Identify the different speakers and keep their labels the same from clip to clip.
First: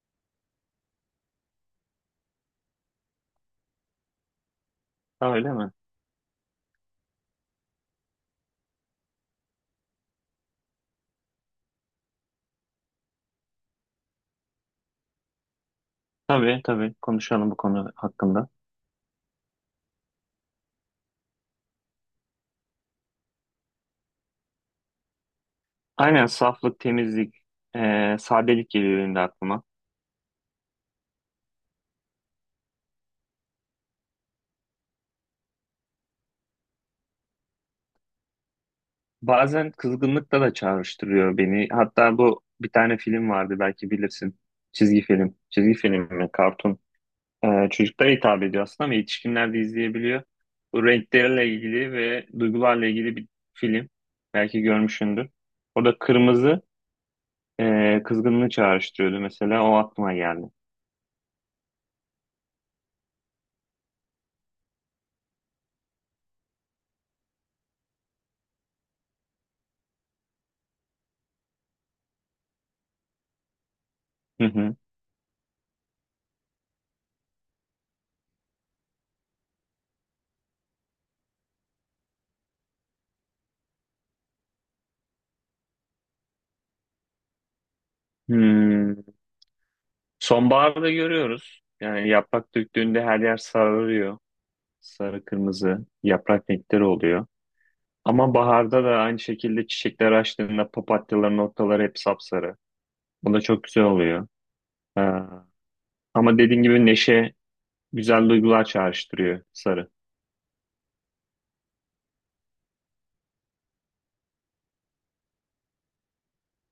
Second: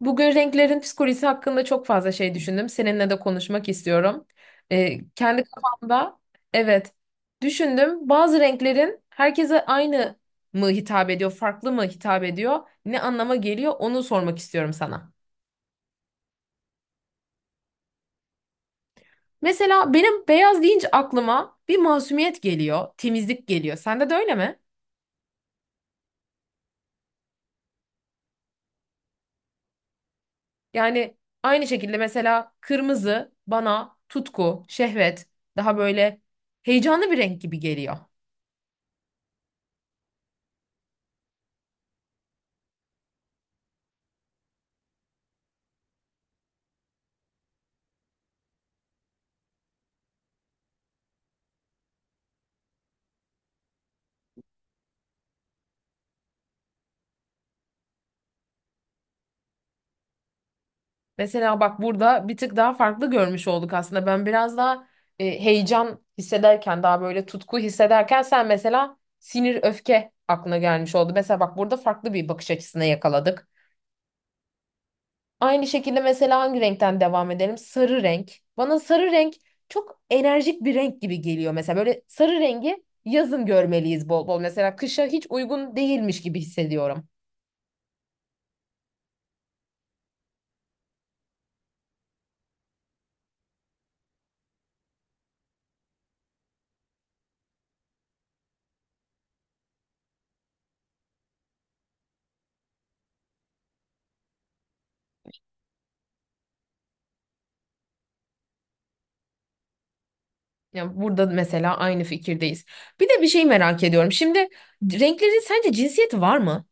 Speaker 1: Bugün renklerin psikolojisi hakkında çok fazla şey düşündüm. Seninle de konuşmak istiyorum.
Speaker 2: Ha,
Speaker 1: Kendi
Speaker 2: öyle mi?
Speaker 1: kafamda evet düşündüm. Bazı renklerin herkese aynı mı hitap ediyor, farklı mı hitap ediyor, ne anlama geliyor onu sormak istiyorum sana.
Speaker 2: Tabii tabii konuşalım bu konu hakkında.
Speaker 1: Mesela benim beyaz deyince aklıma bir masumiyet geliyor, temizlik geliyor. Sende de öyle mi?
Speaker 2: Aynen saflık, temizlik, sadelik geliyor benim de aklıma.
Speaker 1: Yani aynı şekilde mesela kırmızı bana tutku, şehvet, daha böyle heyecanlı bir renk gibi geliyor.
Speaker 2: Bazen kızgınlıkla da çağrıştırıyor beni. Hatta bu bir tane film vardı belki bilirsin. Çizgi film. Çizgi film mi? Kartun. Çocuklara hitap ediyor aslında ama yetişkinler de izleyebiliyor. Bu renklerle ilgili ve duygularla ilgili bir film. Belki görmüşsündür. Orada kırmızı kızgınlığı çağrıştırıyordu mesela. O aklıma geldi.
Speaker 1: Mesela bak burada bir tık daha farklı görmüş olduk aslında. Ben biraz daha heyecan hissederken, daha böyle tutku hissederken sen mesela sinir, öfke aklına gelmiş oldu. Mesela bak burada farklı bir bakış açısına yakaladık.
Speaker 2: Hı hı.
Speaker 1: Aynı şekilde mesela hangi renkten devam edelim? Sarı renk. Bana sarı renk çok enerjik bir renk gibi geliyor. Mesela böyle sarı rengi yazın görmeliyiz bol bol. Mesela kışa hiç uygun değilmiş gibi hissediyorum.
Speaker 2: Hmm. Sonbaharda görüyoruz. Yani yaprak döktüğünde her yer sararıyor. Sarı kırmızı yaprak renkleri oluyor. Ama baharda da aynı şekilde çiçekler açtığında papatyaların ortaları hep sapsarı. Bu da çok güzel oluyor. Ee, Ama dediğin gibi neşe güzel duygular çağrıştırıyor sarı.
Speaker 1: Ya burada mesela aynı fikirdeyiz. Bir de bir şey merak ediyorum. Şimdi renklerin sence cinsiyeti var mı?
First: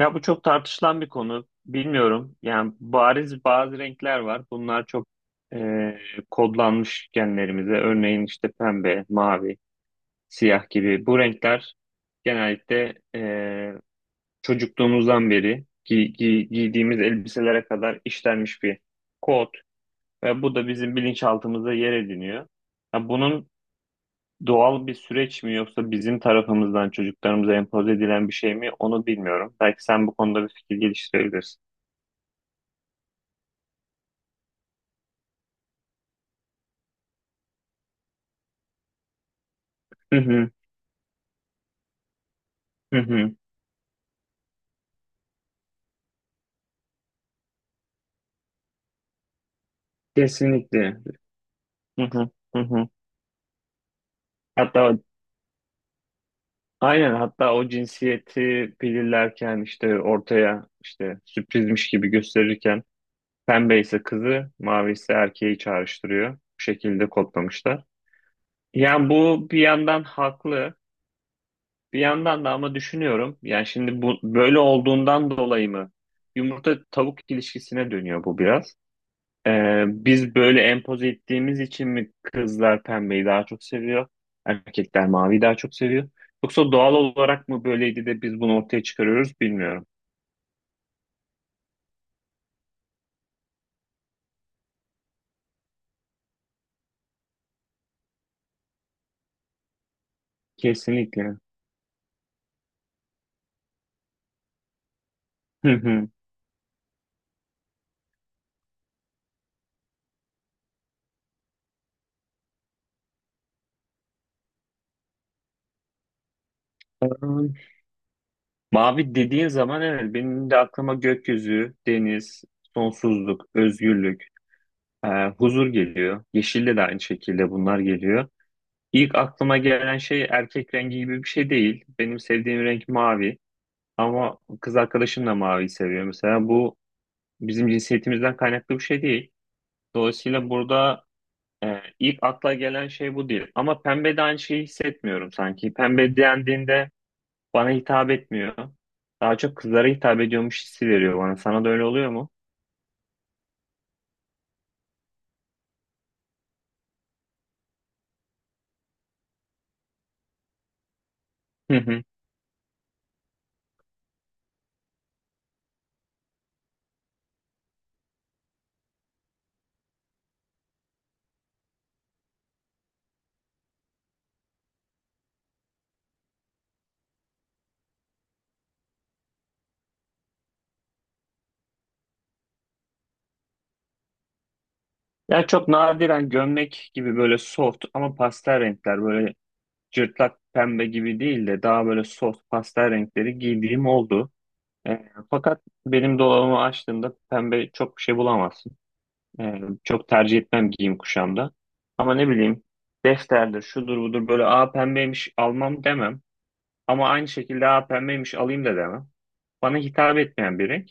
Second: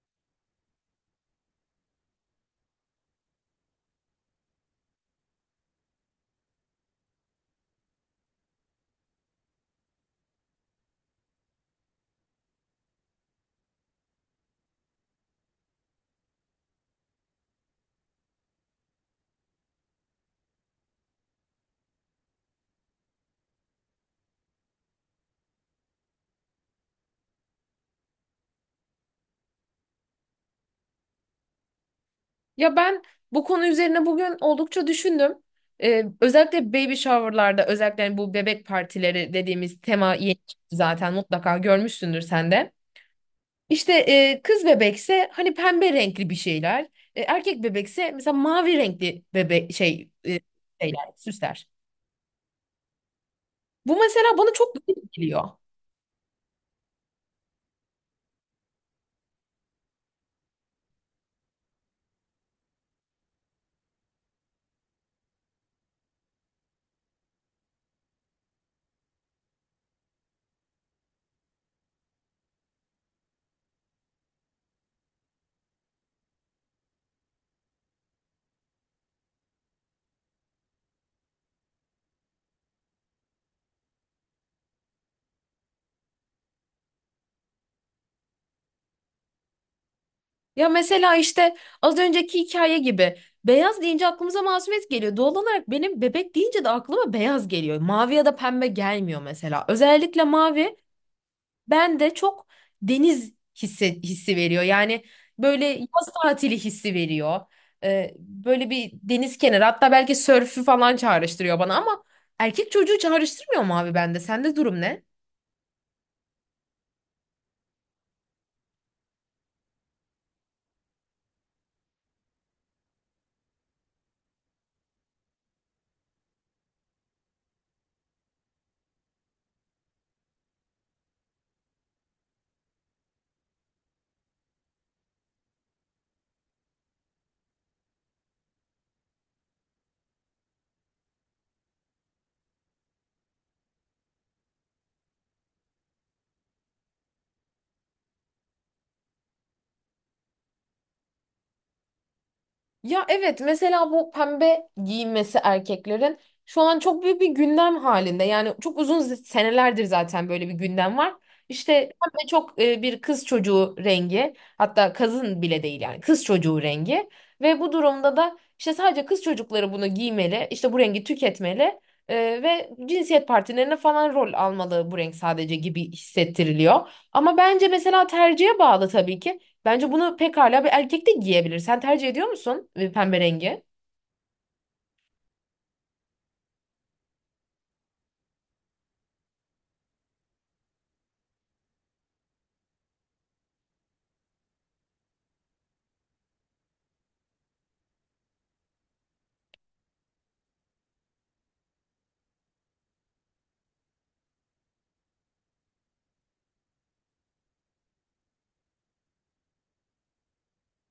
Speaker 2: Ya bu çok tartışılan bir konu. Bilmiyorum. Yani bariz bazı renkler var. Bunlar çok e, kodlanmış genlerimize. Örneğin işte pembe, mavi, siyah gibi. Bu renkler genellikle çocukluğumuzdan beri giydiğimiz elbiselere kadar işlenmiş bir kod ve bu da bizim bilinçaltımızda yer ediniyor. Ya bunun doğal bir süreç mi yoksa bizim tarafımızdan çocuklarımıza empoze edilen bir şey mi onu bilmiyorum. Belki sen bu konuda bir fikir geliştirebilirsin.
Speaker 1: Ya ben bu konu üzerine bugün oldukça düşündüm. Özellikle baby shower'larda özellikle yani bu bebek partileri dediğimiz tema
Speaker 2: Hı
Speaker 1: yeni
Speaker 2: hı,
Speaker 1: çıktı zaten mutlaka görmüşsündür sen de.
Speaker 2: hı hı.
Speaker 1: İşte kız bebekse hani pembe renkli bir şeyler. Erkek bebekse mesela mavi renkli bebek
Speaker 2: Kesinlikle.
Speaker 1: şeyler, süsler.
Speaker 2: Hı hı, hı hı.
Speaker 1: Bu mesela bana çok
Speaker 2: Hatta
Speaker 1: garip geliyor.
Speaker 2: aynen, hatta o cinsiyeti belirlerken işte ortaya işte sürprizmiş gibi gösterirken pembe ise kızı, mavi ise erkeği çağrıştırıyor. Bu şekilde kodlamışlar. Yani bu bir yandan haklı, bir yandan da ama düşünüyorum. Yani şimdi bu böyle olduğundan dolayı mı yumurta tavuk ilişkisine dönüyor bu biraz. Biz böyle empoze ettiğimiz için mi kızlar pembeyi daha çok seviyor, erkekler maviyi daha çok seviyor? Yoksa doğal olarak mı böyleydi de biz bunu ortaya çıkarıyoruz bilmiyorum.
Speaker 1: Ya mesela işte az önceki hikaye gibi beyaz deyince aklımıza masumiyet geliyor. Doğal olarak benim bebek deyince de aklıma beyaz geliyor. Mavi ya da pembe gelmiyor mesela. Özellikle mavi
Speaker 2: Kesinlikle.
Speaker 1: ben de çok deniz hissi, veriyor. Yani böyle
Speaker 2: Hı hı.
Speaker 1: yaz tatili hissi veriyor. Böyle bir deniz kenarı hatta belki sörfü falan çağrıştırıyor bana ama erkek çocuğu çağrıştırmıyor mu abi bende? Sende durum ne?
Speaker 2: Mavi dediğin zaman evet benim de aklıma gökyüzü, deniz, sonsuzluk, özgürlük, e, huzur geliyor. Yeşilde de aynı şekilde bunlar geliyor. İlk aklıma gelen şey erkek rengi gibi bir şey değil. Benim sevdiğim renk mavi ama kız arkadaşım da maviyi seviyor mesela. Bu bizim cinsiyetimizden kaynaklı bir şey değil. Dolayısıyla burada ilk akla gelen şey bu değil. Ama pembe de aynı şeyi hissetmiyorum sanki. Pembe dendiğinde bana hitap etmiyor. Daha çok kızlara hitap ediyormuş hissi veriyor bana. Sana da öyle oluyor mu?
Speaker 1: Ya evet mesela bu pembe giyinmesi erkeklerin şu an çok büyük bir gündem halinde. Yani çok uzun senelerdir zaten böyle bir gündem var. İşte
Speaker 2: Hı hı.
Speaker 1: pembe çok bir kız çocuğu rengi hatta kızın bile değil yani kız çocuğu rengi. Ve bu durumda da işte sadece kız çocukları bunu giymeli işte bu rengi tüketmeli e, ve cinsiyet partilerine falan rol almalı bu renk sadece gibi hissettiriliyor. Ama bence mesela tercihe bağlı tabii ki. Bence bunu pekala bir erkek de giyebilir. Sen tercih ediyor musun pembe rengi?
Speaker 2: Ya çok nadiren gömlek gibi böyle soft ama pastel renkler, böyle cırtlak pembe gibi değil de daha böyle soft pastel renkleri giydiğim oldu. Fakat benim dolabımı açtığımda pembe çok bir şey bulamazsın. Ee, Çok tercih etmem giyim kuşamda. Ama ne bileyim, defterdir, şudur budur, böyle a pembeymiş almam demem. Ama aynı şekilde a pembeymiş alayım da demem. Bana hitap etmeyen bir renk.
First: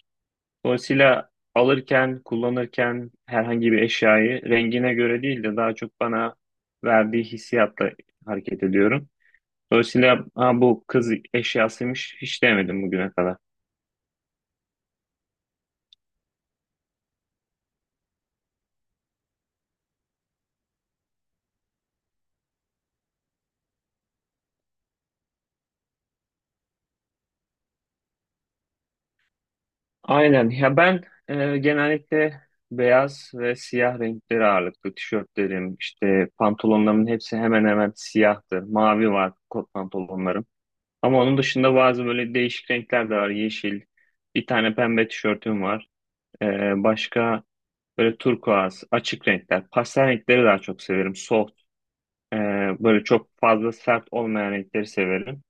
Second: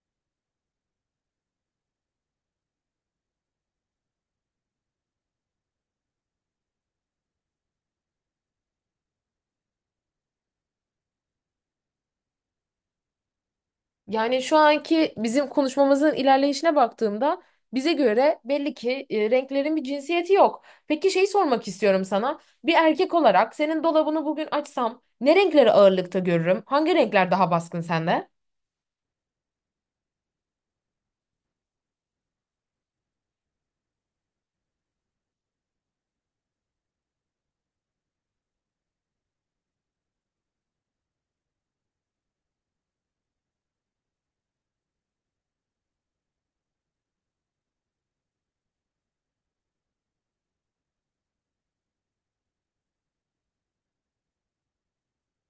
Speaker 2: Dolayısıyla alırken, kullanırken herhangi bir eşyayı rengine göre değil de daha çok bana verdiği hissiyatla hareket ediyorum. Dolayısıyla ha, bu kız eşyasıymış hiç demedim bugüne kadar.
Speaker 1: Yani şu anki bizim konuşmamızın ilerleyişine baktığımda bize göre belli ki renklerin bir cinsiyeti yok. Peki şeyi sormak istiyorum sana. Bir erkek olarak senin dolabını bugün açsam ne renkleri ağırlıkta görürüm? Hangi renkler daha baskın sende?
Speaker 2: Aynen. Ya ben genellikle beyaz ve siyah renkleri ağırlıklı tişörtlerim, işte pantolonlarımın hepsi hemen hemen siyahtır. Mavi var kot pantolonlarım. Ama onun dışında bazı böyle değişik renkler de var. Yeşil, bir tane pembe tişörtüm var. E, Başka böyle turkuaz, açık renkler. Pastel renkleri daha çok severim. Soft, e, böyle çok fazla sert olmayan renkleri severim.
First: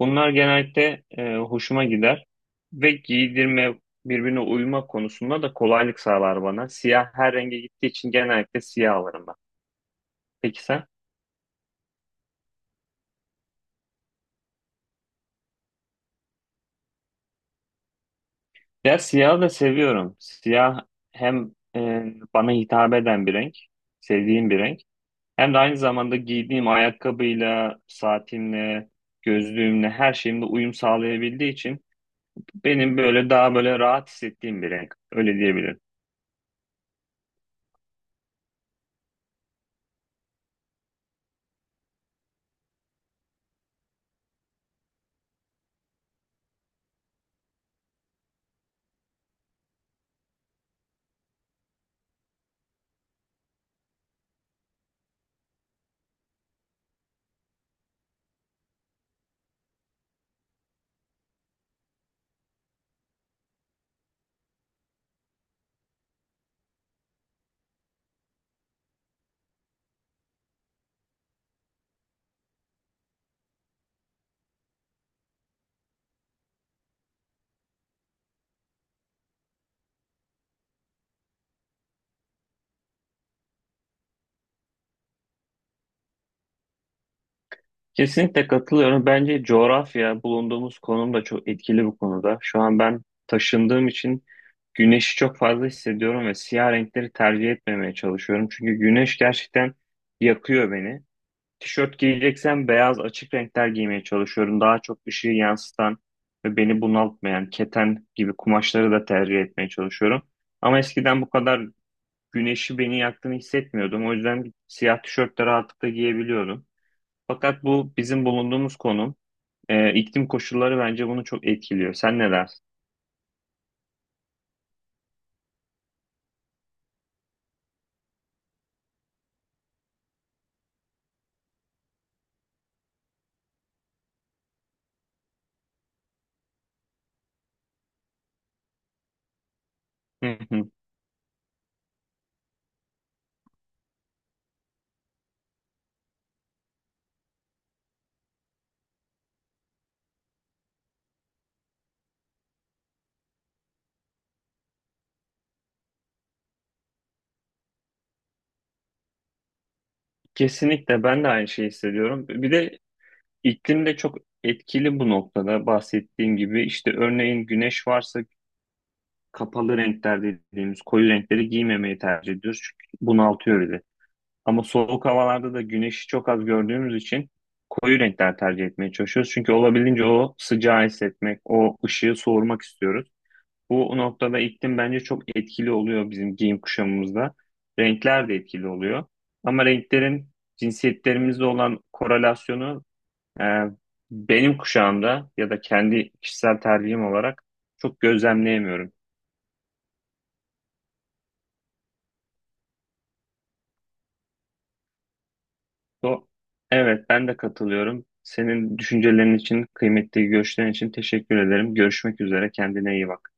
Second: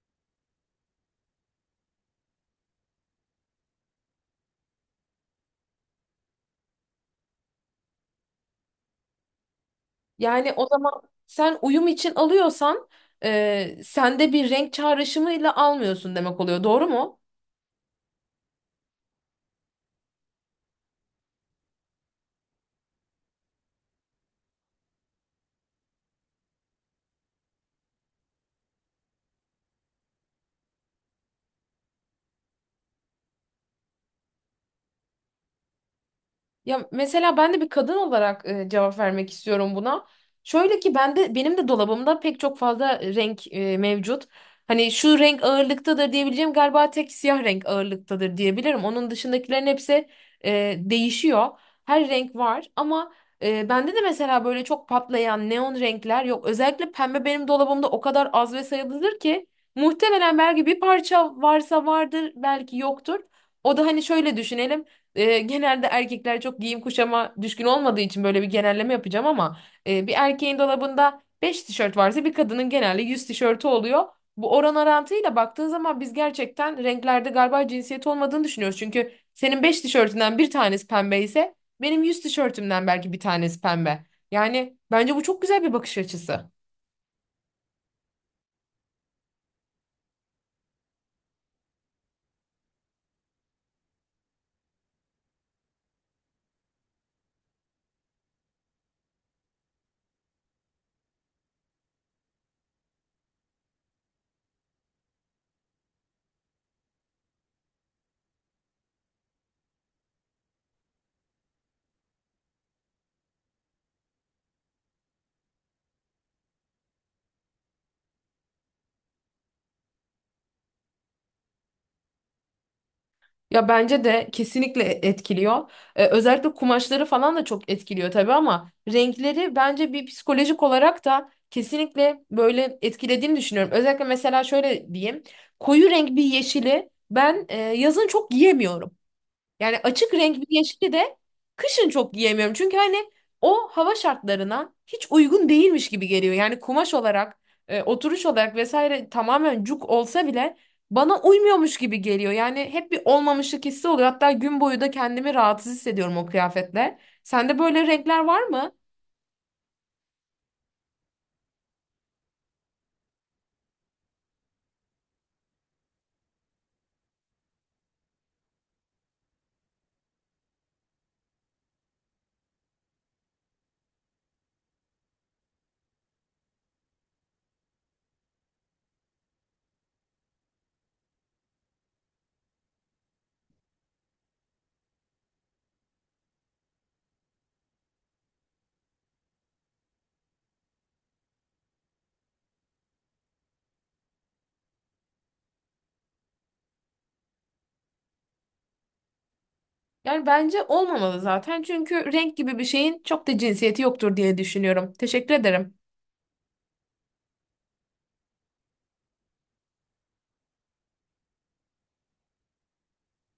Speaker 2: Bunlar genellikle hoşuma gider ve giydirme, birbirine uyma konusunda da kolaylık sağlar bana. Siyah her renge gittiği için genellikle siyah alırım ben.
Speaker 1: Yani
Speaker 2: Peki
Speaker 1: o
Speaker 2: sen?
Speaker 1: zaman sen uyum için alıyorsan sende bir renk çağrışımıyla almıyorsun demek oluyor. Doğru mu?
Speaker 2: Ya siyahı da seviyorum. Siyah hem bana hitap eden bir renk, sevdiğim bir renk. Hem de aynı zamanda giydiğim ayakkabıyla, saatimle, gözlüğümle, her şeyimle uyum sağlayabildiği için benim böyle daha böyle rahat hissettiğim bir renk. Öyle diyebilirim.
Speaker 1: Ya mesela ben de bir kadın olarak cevap vermek istiyorum buna. Şöyle ki ben de benim de dolabımda pek çok fazla renk mevcut. Hani şu renk ağırlıktadır diyebileceğim galiba tek siyah renk ağırlıktadır diyebilirim. Onun dışındakilerin hepsi değişiyor. Her renk var ama bende de mesela böyle çok patlayan neon renkler yok. Özellikle pembe benim dolabımda o kadar az ve sayılıdır ki muhtemelen belki bir parça varsa vardır belki yoktur. O da hani şöyle düşünelim genelde erkekler çok giyim kuşama düşkün olmadığı için böyle bir genelleme yapacağım ama bir erkeğin dolabında 5 tişört varsa bir kadının genelde 100 tişörtü oluyor. Bu oran orantıyla baktığın zaman biz gerçekten renklerde galiba cinsiyet olmadığını düşünüyoruz. Çünkü senin 5 tişörtünden bir tanesi pembe ise benim 100 tişörtümden belki bir tanesi pembe. Yani bence bu çok güzel bir bakış açısı.
Speaker 2: Kesinlikle katılıyorum. Bence coğrafya, bulunduğumuz konum da çok etkili bu konuda. Şu an ben taşındığım için güneşi çok fazla hissediyorum ve siyah renkleri tercih etmemeye çalışıyorum. Çünkü güneş gerçekten yakıyor beni. Tişört giyeceksem beyaz açık renkler giymeye çalışıyorum. Daha çok ışığı yansıtan ve beni bunaltmayan keten gibi kumaşları da tercih etmeye çalışıyorum. Ama eskiden bu kadar güneşi beni yaktığını hissetmiyordum. O yüzden siyah tişört de rahatlıkla giyebiliyordum. Fakat bu bizim bulunduğumuz konum, iklim koşulları bence bunu çok etkiliyor. Sen ne dersin?
Speaker 1: Ya bence de kesinlikle etkiliyor. Özellikle kumaşları falan da çok etkiliyor tabii ama renkleri bence bir psikolojik olarak da kesinlikle böyle etkilediğini düşünüyorum. Özellikle mesela şöyle diyeyim. Koyu renk bir yeşili ben yazın çok giyemiyorum. Yani açık renk
Speaker 2: Hı
Speaker 1: bir
Speaker 2: hı.
Speaker 1: yeşili de kışın çok giyemiyorum. Çünkü hani o hava şartlarına hiç uygun değilmiş gibi geliyor. Yani kumaş olarak, oturuş olarak vesaire tamamen cuk olsa bile bana uymuyormuş gibi geliyor. Yani hep bir olmamışlık hissi oluyor. Hatta gün boyu da kendimi rahatsız hissediyorum o kıyafetle. Sende böyle renkler var mı?
Speaker 2: Kesinlikle ben de aynı şeyi hissediyorum. Bir de iklim de çok etkili bu noktada bahsettiğim gibi. İşte örneğin güneş varsa kapalı renkler dediğimiz koyu renkleri giymemeyi tercih ediyoruz. Çünkü bunaltıyor bizi. Ama soğuk havalarda da güneşi çok az gördüğümüz için koyu renkler tercih etmeye çalışıyoruz. Çünkü olabildiğince o sıcağı hissetmek, o ışığı soğurmak istiyoruz. Bu noktada iklim bence çok etkili oluyor bizim giyim kuşamımızda. Renkler de etkili oluyor. Ama renklerin cinsiyetlerimizle olan korelasyonu e, benim kuşağımda ya da kendi kişisel tercihim olarak çok gözlemleyemiyorum.
Speaker 1: Yani bence olmamalı zaten. Çünkü renk gibi bir şeyin çok da cinsiyeti yoktur diye düşünüyorum. Teşekkür ederim.
Speaker 2: Do evet ben de katılıyorum. Senin düşüncelerin için, kıymetli görüşlerin için teşekkür ederim. Görüşmek üzere. Kendine iyi bak.